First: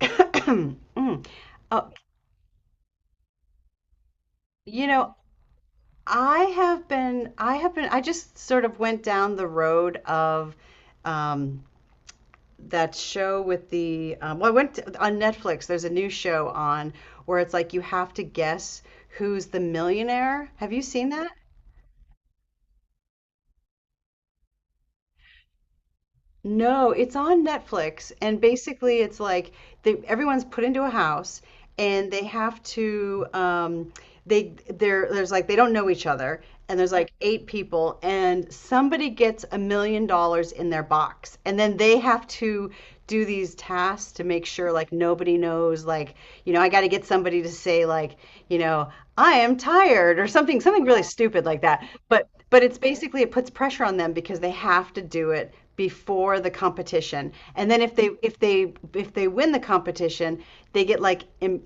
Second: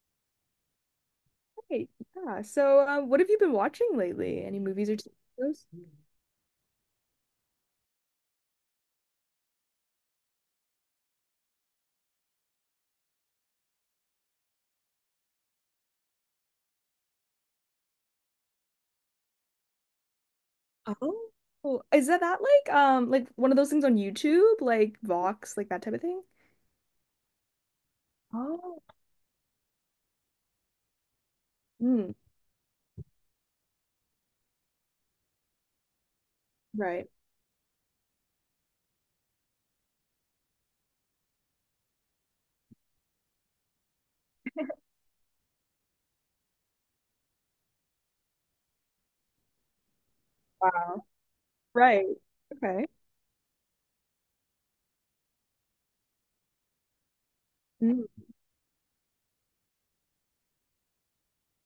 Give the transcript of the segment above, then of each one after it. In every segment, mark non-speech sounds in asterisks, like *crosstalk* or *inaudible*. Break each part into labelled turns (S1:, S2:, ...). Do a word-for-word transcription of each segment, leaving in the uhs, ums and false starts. S1: *clears throat* Mm. Uh,
S2: Great. Yeah. So, um, what have you been watching lately? Any
S1: you
S2: movies or T V
S1: know,
S2: shows?
S1: I have been, I have been, I just sort of went down the road of um, that show with the, um, well, I went to, on Netflix, there's a new show on where it's like you have to guess who's the millionaire. Have you seen
S2: Oh,
S1: that?
S2: cool. Is that that like um like one of those things on YouTube, like Vox, like that type of thing?
S1: No, it's on Netflix, and
S2: Oh.
S1: basically it's like they, everyone's put into a house and
S2: Mm,
S1: they have to um they there there's like they don't know each other, and there's
S2: right.
S1: like eight people and somebody gets a million dollars in their box, and then they have to do these tasks to make sure like nobody knows, like you know, I got to get somebody to say like, you know, I am tired or something, something really
S2: Wow.
S1: stupid like that.
S2: Right.
S1: But but it's
S2: Okay.
S1: basically, it puts pressure on them because they have to do it before the competition, and then if
S2: Mm.
S1: they if they if they win the competition, they get like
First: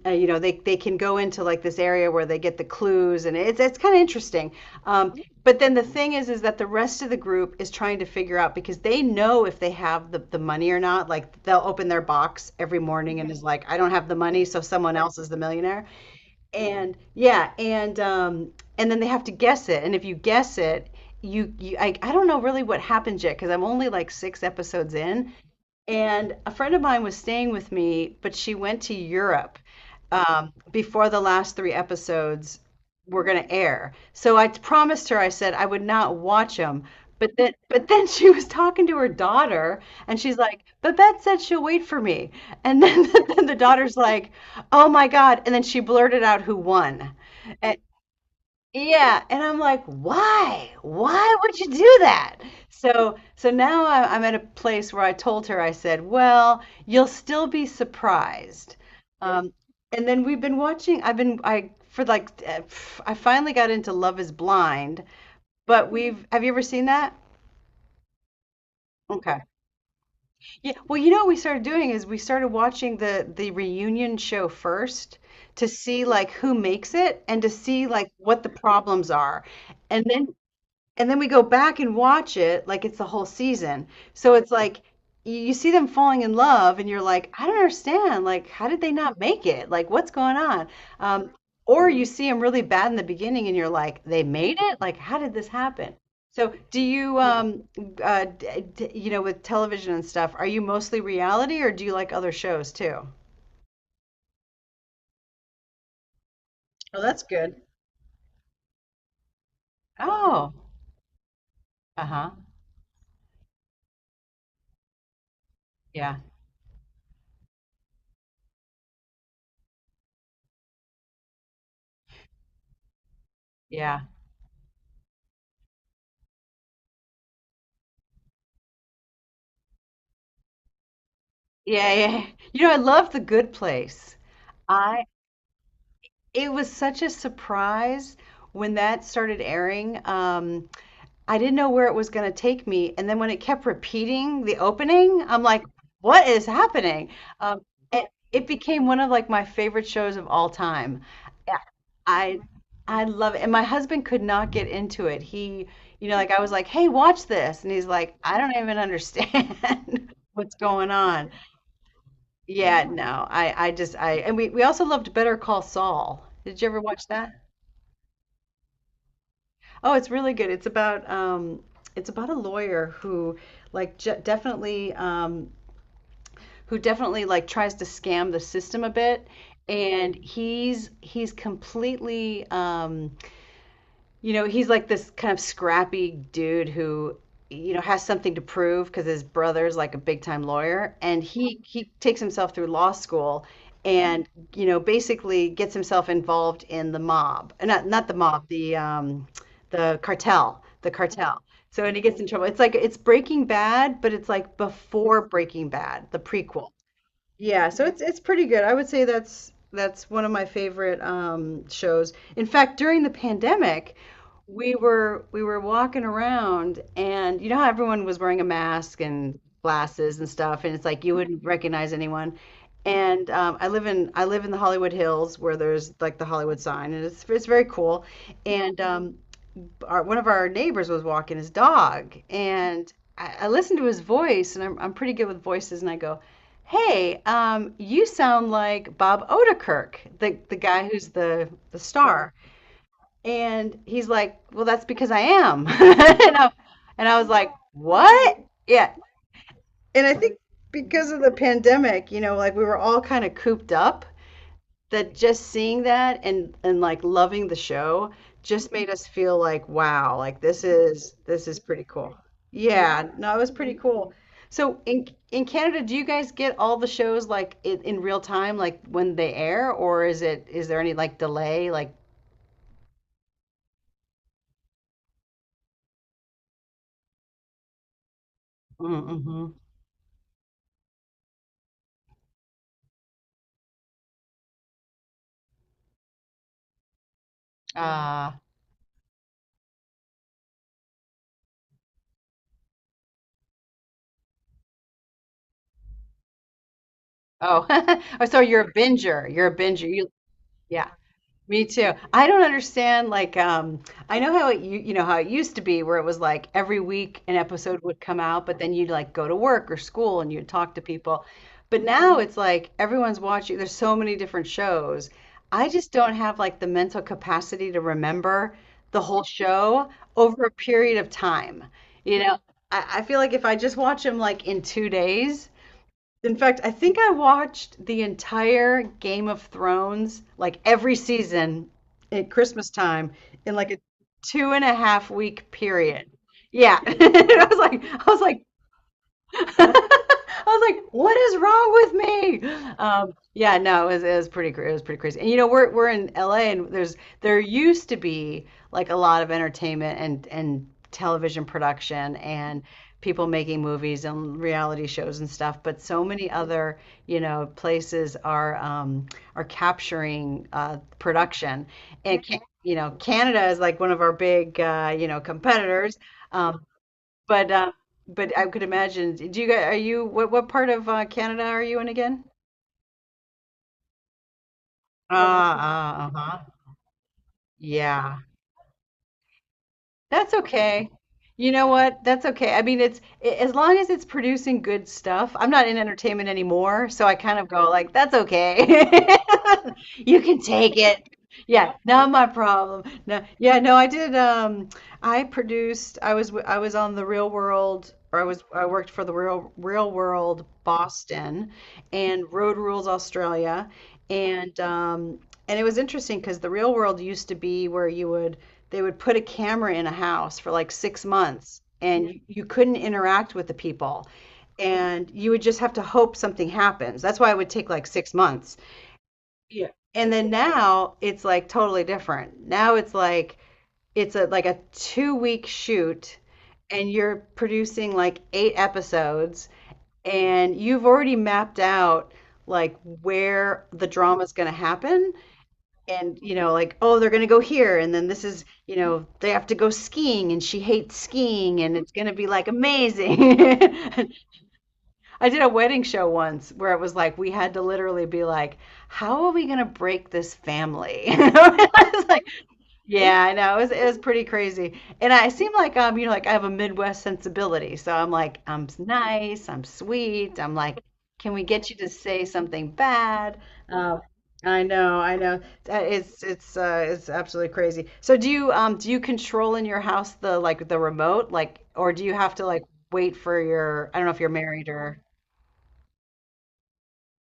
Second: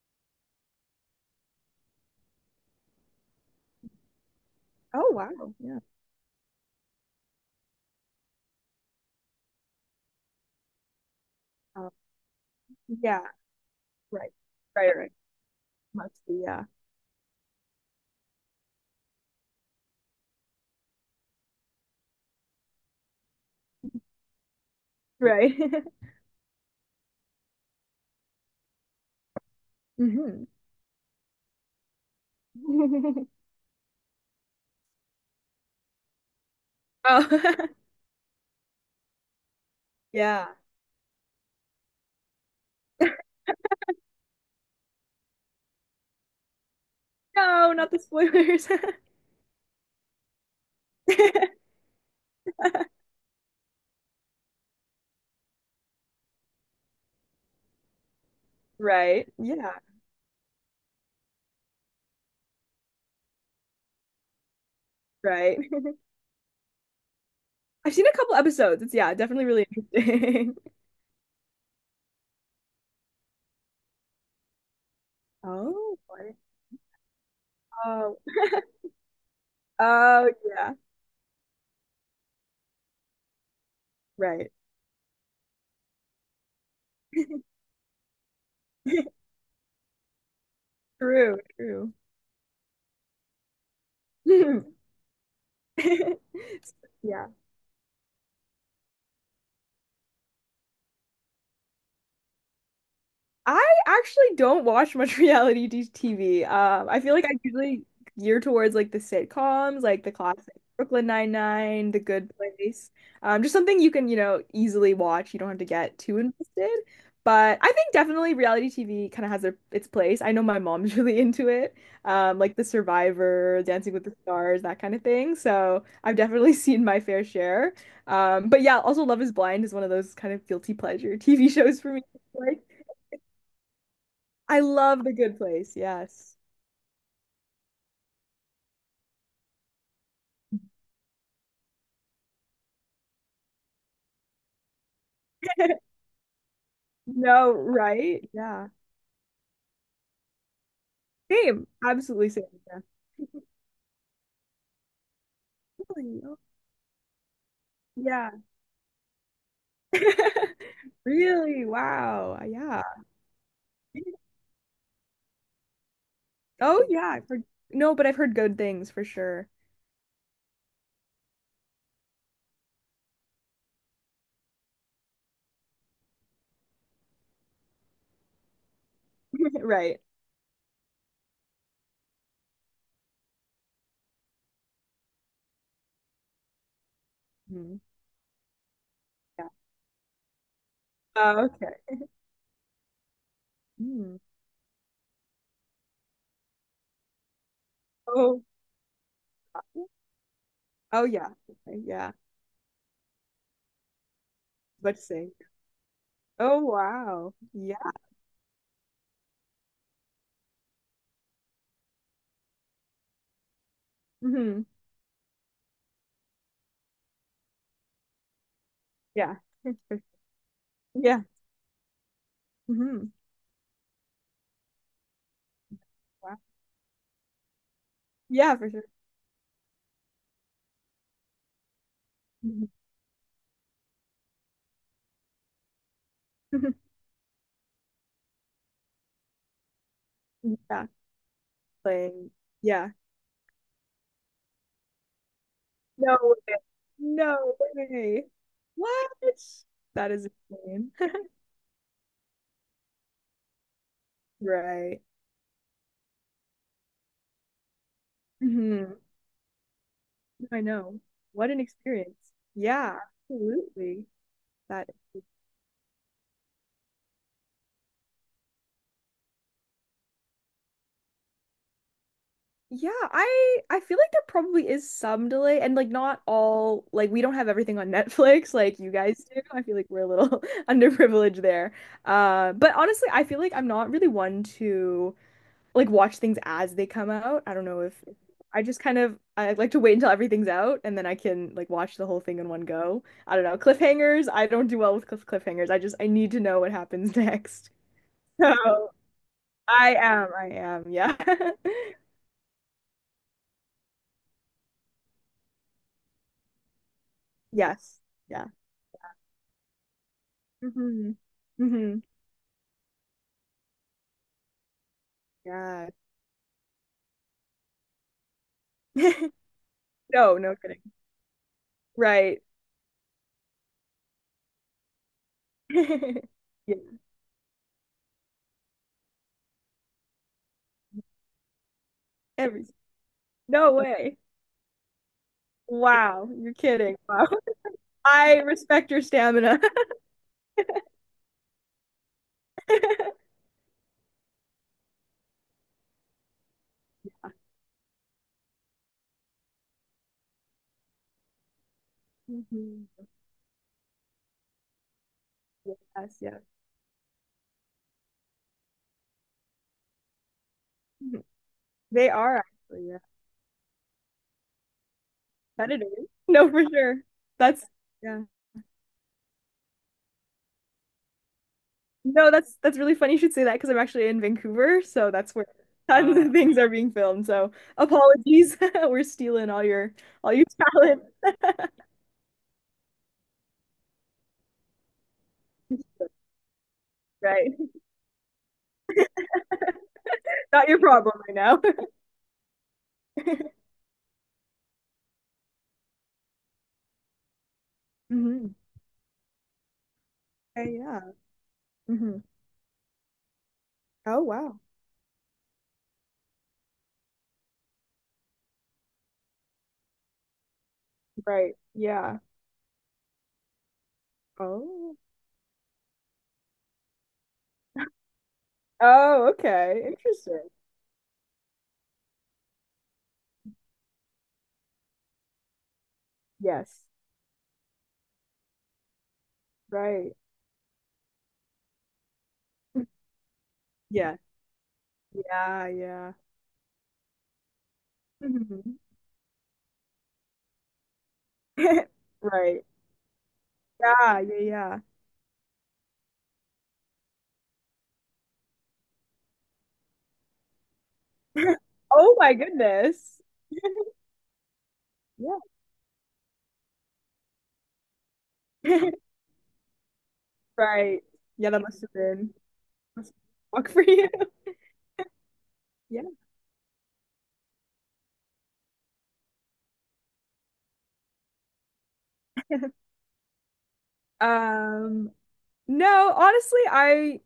S1: uh, you know, they, they can go into like this area where they get the clues, and it's it's kind of interesting.
S2: Oh,
S1: um,
S2: wow.
S1: but then
S2: Yeah.
S1: the thing is is that the rest of the group is trying to figure out, because they know if they have the, the money or not, like they'll open
S2: Um,
S1: their box every morning
S2: yeah.
S1: and is like, I don't have the
S2: Right.
S1: money, so
S2: Right.
S1: someone
S2: Right.
S1: else is the millionaire.
S2: Must be. Yeah.
S1: And yeah, and um, and then they have to guess it. And if you guess it, you, you I, I don't know really what happens yet, because I'm only like six episodes in.
S2: Right. *laughs*
S1: And a friend of mine was staying with me, but she went to Europe
S2: hmm
S1: um, before the last three episodes were
S2: *laughs*
S1: going to air. So I promised her, I said I would not watch them. But then,
S2: Oh,
S1: but then she was talking to her daughter,
S2: *laughs*
S1: and she's
S2: yeah.
S1: like, "Babette said she'll wait for me." And then, *laughs* then the daughter's like, "Oh my God!" And then she blurted out who won.
S2: No,
S1: and,
S2: not the spoilers.
S1: yeah, and I'm like, why? Why would
S2: *laughs*
S1: you do that? So, so now I- I'm at a place where I told her, I said, well, you'll still be surprised. Yep.
S2: Right.
S1: Um,
S2: Yeah.
S1: and then we've been watching, I've been, I, for like, uh, pff, I finally got into Love is Blind,
S2: Right.
S1: but we've, have you ever seen that?
S2: I've seen a couple episodes. It's yeah,
S1: Okay.
S2: definitely really interesting.
S1: Yeah.
S2: *laughs*
S1: Well, you know what we started doing, is we started watching the the reunion show first, to
S2: Oh,
S1: see like
S2: boy.
S1: who makes it and to see like
S2: Oh,
S1: what the problems are. And then
S2: oh yeah,
S1: and then we go back and watch it like it's the whole season. So it's
S2: right.
S1: like you you see them falling in love, and you're like, I don't understand. Like, how did they not
S2: *laughs*
S1: make it? Like, what's going on? Um,
S2: True,
S1: or
S2: true.
S1: you see them really bad in the beginning, and you're like, they made
S2: *laughs*
S1: it? Like, how did this happen? So do you,
S2: Yeah.
S1: um, uh, d d- you know, with television and stuff, are you mostly reality, or do you like other shows too?
S2: I actually don't watch much *laughs* reality t- TV. Um, I
S1: Oh,
S2: feel
S1: that's
S2: like I
S1: good.
S2: usually gear towards like the sitcoms, like the
S1: Oh,
S2: classic Brooklyn Nine-Nine, The Good
S1: uh-huh.
S2: Place. Um, just something you can, you know, easily watch. You don't have to get
S1: Yeah,
S2: too invested. But I think definitely reality T V kind of has their, its place. I know my mom's *laughs* really into it, um, like The Survivor, Dancing
S1: yeah,
S2: with the Stars, that kind of thing. So I've definitely *laughs* seen my fair share. Um, but yeah, also Love is Blind is one of those kind of guilty pleasure T V shows
S1: yeah,
S2: for me.
S1: yeah, yeah.
S2: Like,
S1: You know, I love The Good Place.
S2: I love The Good Place. Yes.
S1: It was such a surprise when that started airing. Um, I didn't know where it was going to take me. And then when it kept repeating the opening, I'm like,
S2: *laughs*
S1: what is happening?
S2: No,
S1: Um, it,
S2: right?
S1: it
S2: Yeah.
S1: became one of like my favorite shows of all time. Yeah,
S2: Same. Absolutely
S1: I
S2: same. Yeah.
S1: I love it. And
S2: *laughs*
S1: my husband could not get into it. He, you know,
S2: Really?
S1: like
S2: Oh,
S1: I was like, "Hey, watch this." And he's like, "I
S2: yeah.
S1: don't even understand *laughs* what's
S2: *laughs*
S1: going on."
S2: Really? Wow. Yeah.
S1: Yeah, no. I I just I and we we also loved Better Call Saul. Did you ever
S2: Oh,
S1: watch
S2: yeah. I've
S1: that?
S2: heard... No, but I've heard good things for sure.
S1: Oh, it's really good. It's about um, it's about a lawyer who like j definitely um, who definitely like tries to scam the system a bit,
S2: *laughs* Right.
S1: and he's he's completely um, you know, he's like this kind of scrappy dude who, you know,
S2: Mhm.
S1: has something to prove because his
S2: Yeah.
S1: brother's like a big time lawyer, and
S2: Oh,
S1: he he
S2: okay.
S1: takes himself through law school,
S2: Mm.
S1: and you know, basically gets himself involved in the mob. Uh, not not the
S2: Oh,
S1: mob, the um, the cartel, the
S2: oh yeah.
S1: cartel.
S2: Okay,
S1: So, and he
S2: yeah.
S1: gets in trouble. It's like it's Breaking Bad, but it's like
S2: What to
S1: before
S2: say?
S1: Breaking Bad, the
S2: Oh,
S1: prequel.
S2: wow.
S1: Yeah, so
S2: Yeah.
S1: it's it's pretty good. I would say that's that's one of my favorite um, shows. In fact, during the pandemic,
S2: hmm
S1: we were we were walking around, and you know how everyone was wearing a mask
S2: Yeah.
S1: and
S2: *laughs*
S1: glasses and stuff, and it's like you
S2: Yeah.
S1: wouldn't recognize anyone.
S2: hmm
S1: And um, I live in I live in the Hollywood Hills, where there's like the
S2: Wow.
S1: Hollywood sign, and it's it's very cool.
S2: Yeah, for
S1: And
S2: sure.
S1: um, our, one of our neighbors was walking his dog,
S2: Mhm.
S1: and I, I listened to his voice, and I'm, I'm pretty good with voices, and I go,
S2: *laughs*
S1: "Hey, um, you sound like Bob Odenkirk, the the
S2: Yeah.
S1: guy who's the the
S2: Playing.
S1: star."
S2: Yeah.
S1: And he's like, "Well, that's because I am," *laughs* and
S2: No
S1: I,
S2: way.
S1: and I was like,
S2: No way.
S1: "What?" Yeah,
S2: What?
S1: and
S2: That
S1: I
S2: is
S1: think
S2: insane.
S1: because of
S2: *laughs*
S1: the pandemic, you know, like we were all kind of cooped up,
S2: Right.
S1: that just seeing that and and like loving the show just made
S2: hmm
S1: us feel like, wow, like
S2: I
S1: this
S2: know.
S1: is this
S2: What
S1: is
S2: an
S1: pretty cool.
S2: experience. Yeah,
S1: Yeah, no, it was pretty
S2: absolutely.
S1: cool. So
S2: That
S1: in in Canada, do you guys get all the shows like in, in real time, like when they air, or is it, is there any like delay, like
S2: yeah, I I feel like there probably is some delay and like not all like we don't have everything on *laughs* Netflix like you guys do.
S1: mm-hmm.
S2: I feel like we're a little *laughs* underprivileged there. Uh, but honestly, I feel like I'm not really one to like watch things as they come out. I don't know if
S1: Uh,
S2: I just kind of I like to wait until everything's out and then I can like watch the whole thing in one go. I don't know. Cliffhangers, I don't do well with cliff cliffhangers. I just I need to know what happens *laughs*
S1: oh.
S2: next.
S1: *laughs* Oh, so you're a
S2: So
S1: binger, you're a binger
S2: I
S1: you
S2: am, I am,
S1: Yeah,
S2: yeah.
S1: me too.
S2: *laughs*
S1: I don't understand. Like, um, I know how it, you, you know how it used to be, where it was like every week an episode would
S2: Yes.
S1: come out,
S2: Yeah.
S1: but then you'd like go to work or school and you'd talk to
S2: hmm
S1: people. But
S2: hmm
S1: now it's like everyone's watching. There's so many different shows. I just
S2: Yeah.
S1: don't have like the mental capacity to remember the whole
S2: *laughs*
S1: show
S2: No,
S1: over a
S2: no kidding.
S1: period of time. You know,
S2: Right. *laughs*
S1: I, I feel like if I just watch them like in two days. In fact, I
S2: Yeah.
S1: think I watched the entire Game of Thrones, like every season at
S2: Every
S1: Christmas time in like
S2: no
S1: a
S2: way.
S1: two and a half week period.
S2: Wow, you're
S1: Yeah. *laughs*
S2: kidding. Wow.
S1: I was like, I was
S2: I
S1: like,
S2: respect your stamina.
S1: *laughs* I was like, "What is wrong with me?" Um,
S2: *laughs*
S1: yeah, no, it was, it was pretty, cra- it was pretty crazy. And you know, we're we're in L A, and there's there used to be like a lot of entertainment and and television production and
S2: Mhm.
S1: people making movies and reality shows and stuff. But so
S2: Yes,
S1: many
S2: yeah.
S1: other, you know, places are um, are capturing uh,
S2: Mhm.
S1: production,
S2: They
S1: and
S2: are
S1: can, you
S2: actually,
S1: know,
S2: yeah.
S1: Canada is like one of our big uh, you know, competitors.
S2: Competitors. *laughs* No, for
S1: Um,
S2: sure.
S1: but
S2: That's
S1: uh,
S2: yeah.
S1: but I could imagine. Do you guys, are you, what what part of uh, Canada are you in again?
S2: No, that's that's really funny you should say that because I'm actually in Vancouver, so
S1: Uh,
S2: that's where *laughs*
S1: uh,
S2: tons of
S1: uh-huh.
S2: things are being filmed. So
S1: Yeah,
S2: apologies. *laughs* We're stealing all your all
S1: that's
S2: your
S1: okay.
S2: talent.
S1: You know what? That's okay. I mean, it's a- as long as it's producing good stuff. I'm not in entertainment anymore, so I kind of
S2: Right.
S1: go like, that's okay. *laughs* You can
S2: *laughs* Not
S1: take
S2: your
S1: it.
S2: problem right now.
S1: Yeah, not my problem. No, yeah, no, I did um I produced, I was w- I was on the Real World,
S2: *laughs*
S1: or I was,
S2: hmm
S1: I worked for the Real Real World
S2: yeah.
S1: Boston
S2: hmm
S1: and Road Rules Australia,
S2: Oh
S1: and
S2: wow.
S1: um and it was interesting because the Real World used to be where you would, they would put a camera in a house for like six
S2: Right.
S1: months and
S2: Yeah.
S1: you, you couldn't interact with the people,
S2: Oh.
S1: and you would just have to hope something happens. That's why it would take like six months.
S2: Oh,
S1: Yeah.
S2: okay.
S1: And then
S2: Interesting.
S1: now it's like totally different. Now it's like it's a like a two week shoot,
S2: Yes.
S1: and you're producing like eight episodes,
S2: Right.
S1: and you've already mapped out like
S2: *laughs*
S1: where the
S2: Yeah.
S1: drama is going to happen.
S2: Yeah, yeah.
S1: And you know, like, oh, they're going to go here, and then this is, you
S2: Mhm.
S1: know, they have to go skiing and she hates skiing, and
S2: *laughs*
S1: it's going to be like
S2: Right.
S1: amazing. *laughs*
S2: Yeah, yeah,
S1: I did a wedding show once where it was like we had to literally be like, how are we going to break this family? *laughs*
S2: yeah. *laughs*
S1: It's
S2: Oh
S1: like,
S2: my goodness.
S1: yeah, I know. It was, it was pretty crazy. And I
S2: Yeah.
S1: seem like, um, you know, like, I have a Midwest sensibility. So I'm like, I'm s-
S2: *laughs*
S1: nice, I'm sweet. I'm like,
S2: Right.
S1: can we
S2: Yeah, that
S1: get you
S2: must
S1: to
S2: have
S1: say
S2: been
S1: something
S2: must have
S1: bad?
S2: been a shock for
S1: Um,
S2: you. *laughs*
S1: I know, I know. Uh,
S2: Yeah.
S1: It's it's uh it's absolutely crazy. So do you, um do you control in your house the, like the remote, like, or do you have to like wait for your, I don't know if you're married or,
S2: Um, no, honestly, I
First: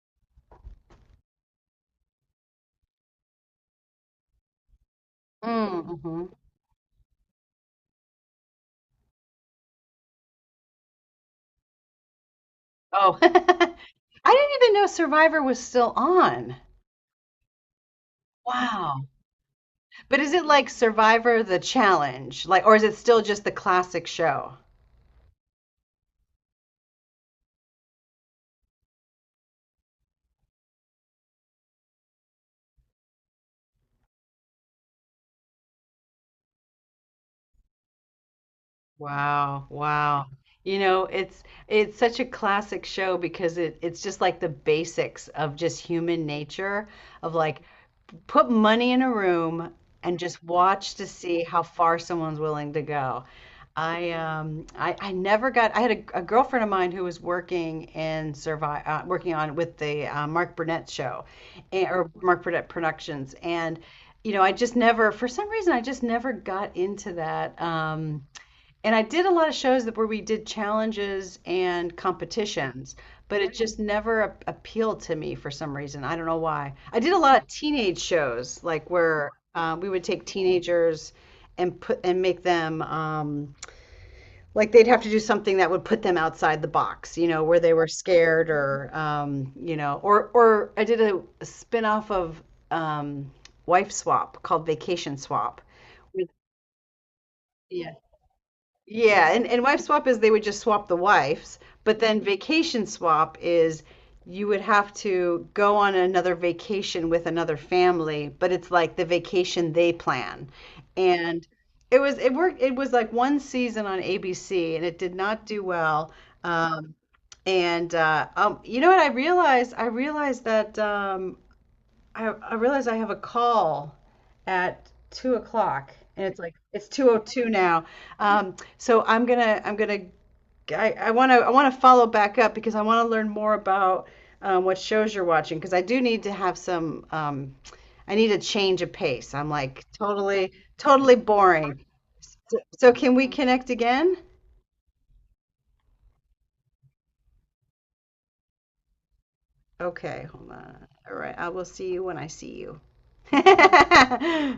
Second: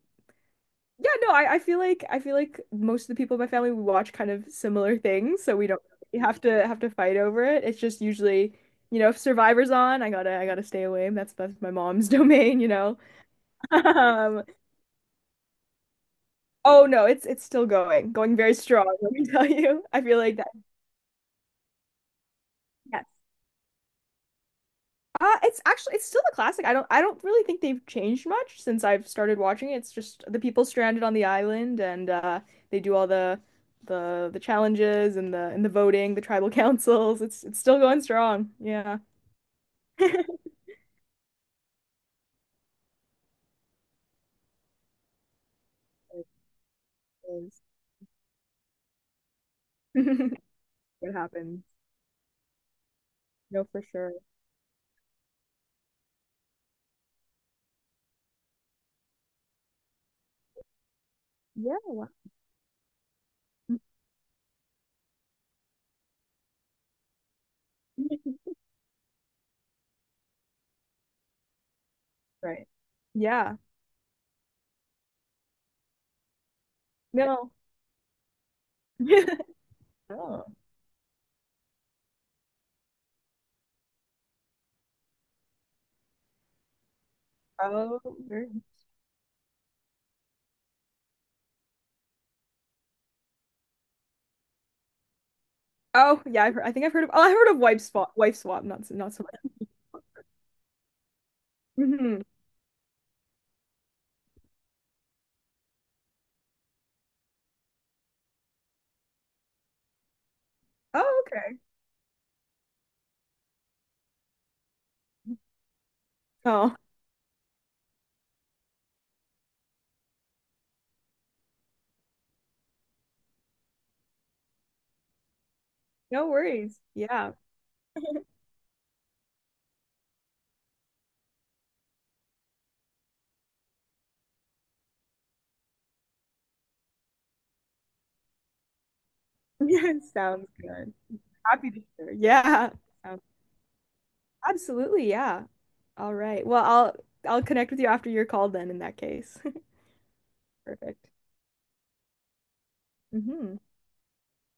S2: yeah, no, I, I feel like I feel like most of the people in my family we watch kind of similar things, so we don't
S1: mm,
S2: really
S1: hmm.
S2: have to have to fight over it. It's just usually, you know, if Survivor's on, I gotta I gotta stay away. That's that's my mom's *laughs* domain, you know. *laughs*
S1: Oh. *laughs* I
S2: Um,
S1: didn't even know Survivor was still on.
S2: oh no, it's it's still going, going very strong,
S1: Wow.
S2: let me tell you. I feel
S1: But is
S2: like
S1: it like Survivor the challenge? Like, or is it
S2: that.
S1: still just the classic show?
S2: Uh, it's actually it's still a classic. I don't I don't really think they've changed much since I've started watching it. It's just the people stranded on the island and uh they do all the the the challenges and the and the voting, the tribal *laughs* councils. It's it's still going strong. Yeah.
S1: Wow, wow.
S2: *laughs*
S1: You know, it's it's such a classic show because it, it's just like the basics of just human nature,
S2: It
S1: of like,
S2: is.
S1: put money in a room and just
S2: *laughs*
S1: watch to
S2: It
S1: see
S2: happens.
S1: how far someone's willing to go.
S2: No, for
S1: I
S2: sure.
S1: um I, I never got, I had a, a girlfriend of mine who was working in survive, uh, working on with the uh, Mark Burnett show
S2: Yeah.
S1: and,
S2: Wow.
S1: or Mark Burnett Productions. And you know, I just never, for some reason, I just never got into that. Um
S2: *laughs*
S1: and I did a lot of shows that where we did challenges and
S2: Right.
S1: competitions, but it
S2: Yeah.
S1: just never a- appealed to me for some reason. I don't know why. I did a lot of
S2: No.
S1: teenage shows, like where
S2: *laughs*
S1: uh, we would take
S2: Oh.
S1: teenagers and put and make them um, like they'd have to do something that would put them outside the box, you know, where they were
S2: Oh,
S1: scared.
S2: very.
S1: Or um, you know, or or I did a, a spin-off of um, Wife Swap, called Vacation Swap.
S2: Oh, yeah, I've heard, I think I've heard of oh, I heard of wife swap, wife swap, not so- not so
S1: Yeah, and,
S2: much.
S1: and wife swap is they would just swap the wives, but then
S2: Hmm
S1: vacation swap is, you would have to go on another vacation with another family, but it's like the vacation they plan.
S2: Oh,
S1: And
S2: okay.
S1: it was, it worked, it was like one season on A B C and it did not do well.
S2: Oh.
S1: Um, and uh, um, you know what I realized? I realized that um, I, I realize I have a call at two o'clock, and
S2: No
S1: it's like
S2: worries.
S1: it's
S2: Yeah.
S1: two oh two now.
S2: *laughs*
S1: Um, so I'm gonna I'm gonna I, I wanna, I wanna follow back up, because I wanna learn more about um, what shows you're watching, because I do need to have some, um, I need a change of pace. I'm like
S2: Yeah. Sounds
S1: totally
S2: good.
S1: totally
S2: Happy to
S1: boring.
S2: share.
S1: So,
S2: Yeah.
S1: so can
S2: Um,
S1: we connect again?
S2: Absolutely. Yeah. All right. Well, I'll I'll connect with you after your call then in that case.
S1: Okay, hold
S2: *laughs*
S1: on.
S2: Perfect.
S1: All right, I will see you when I see you.
S2: Hmm
S1: *laughs*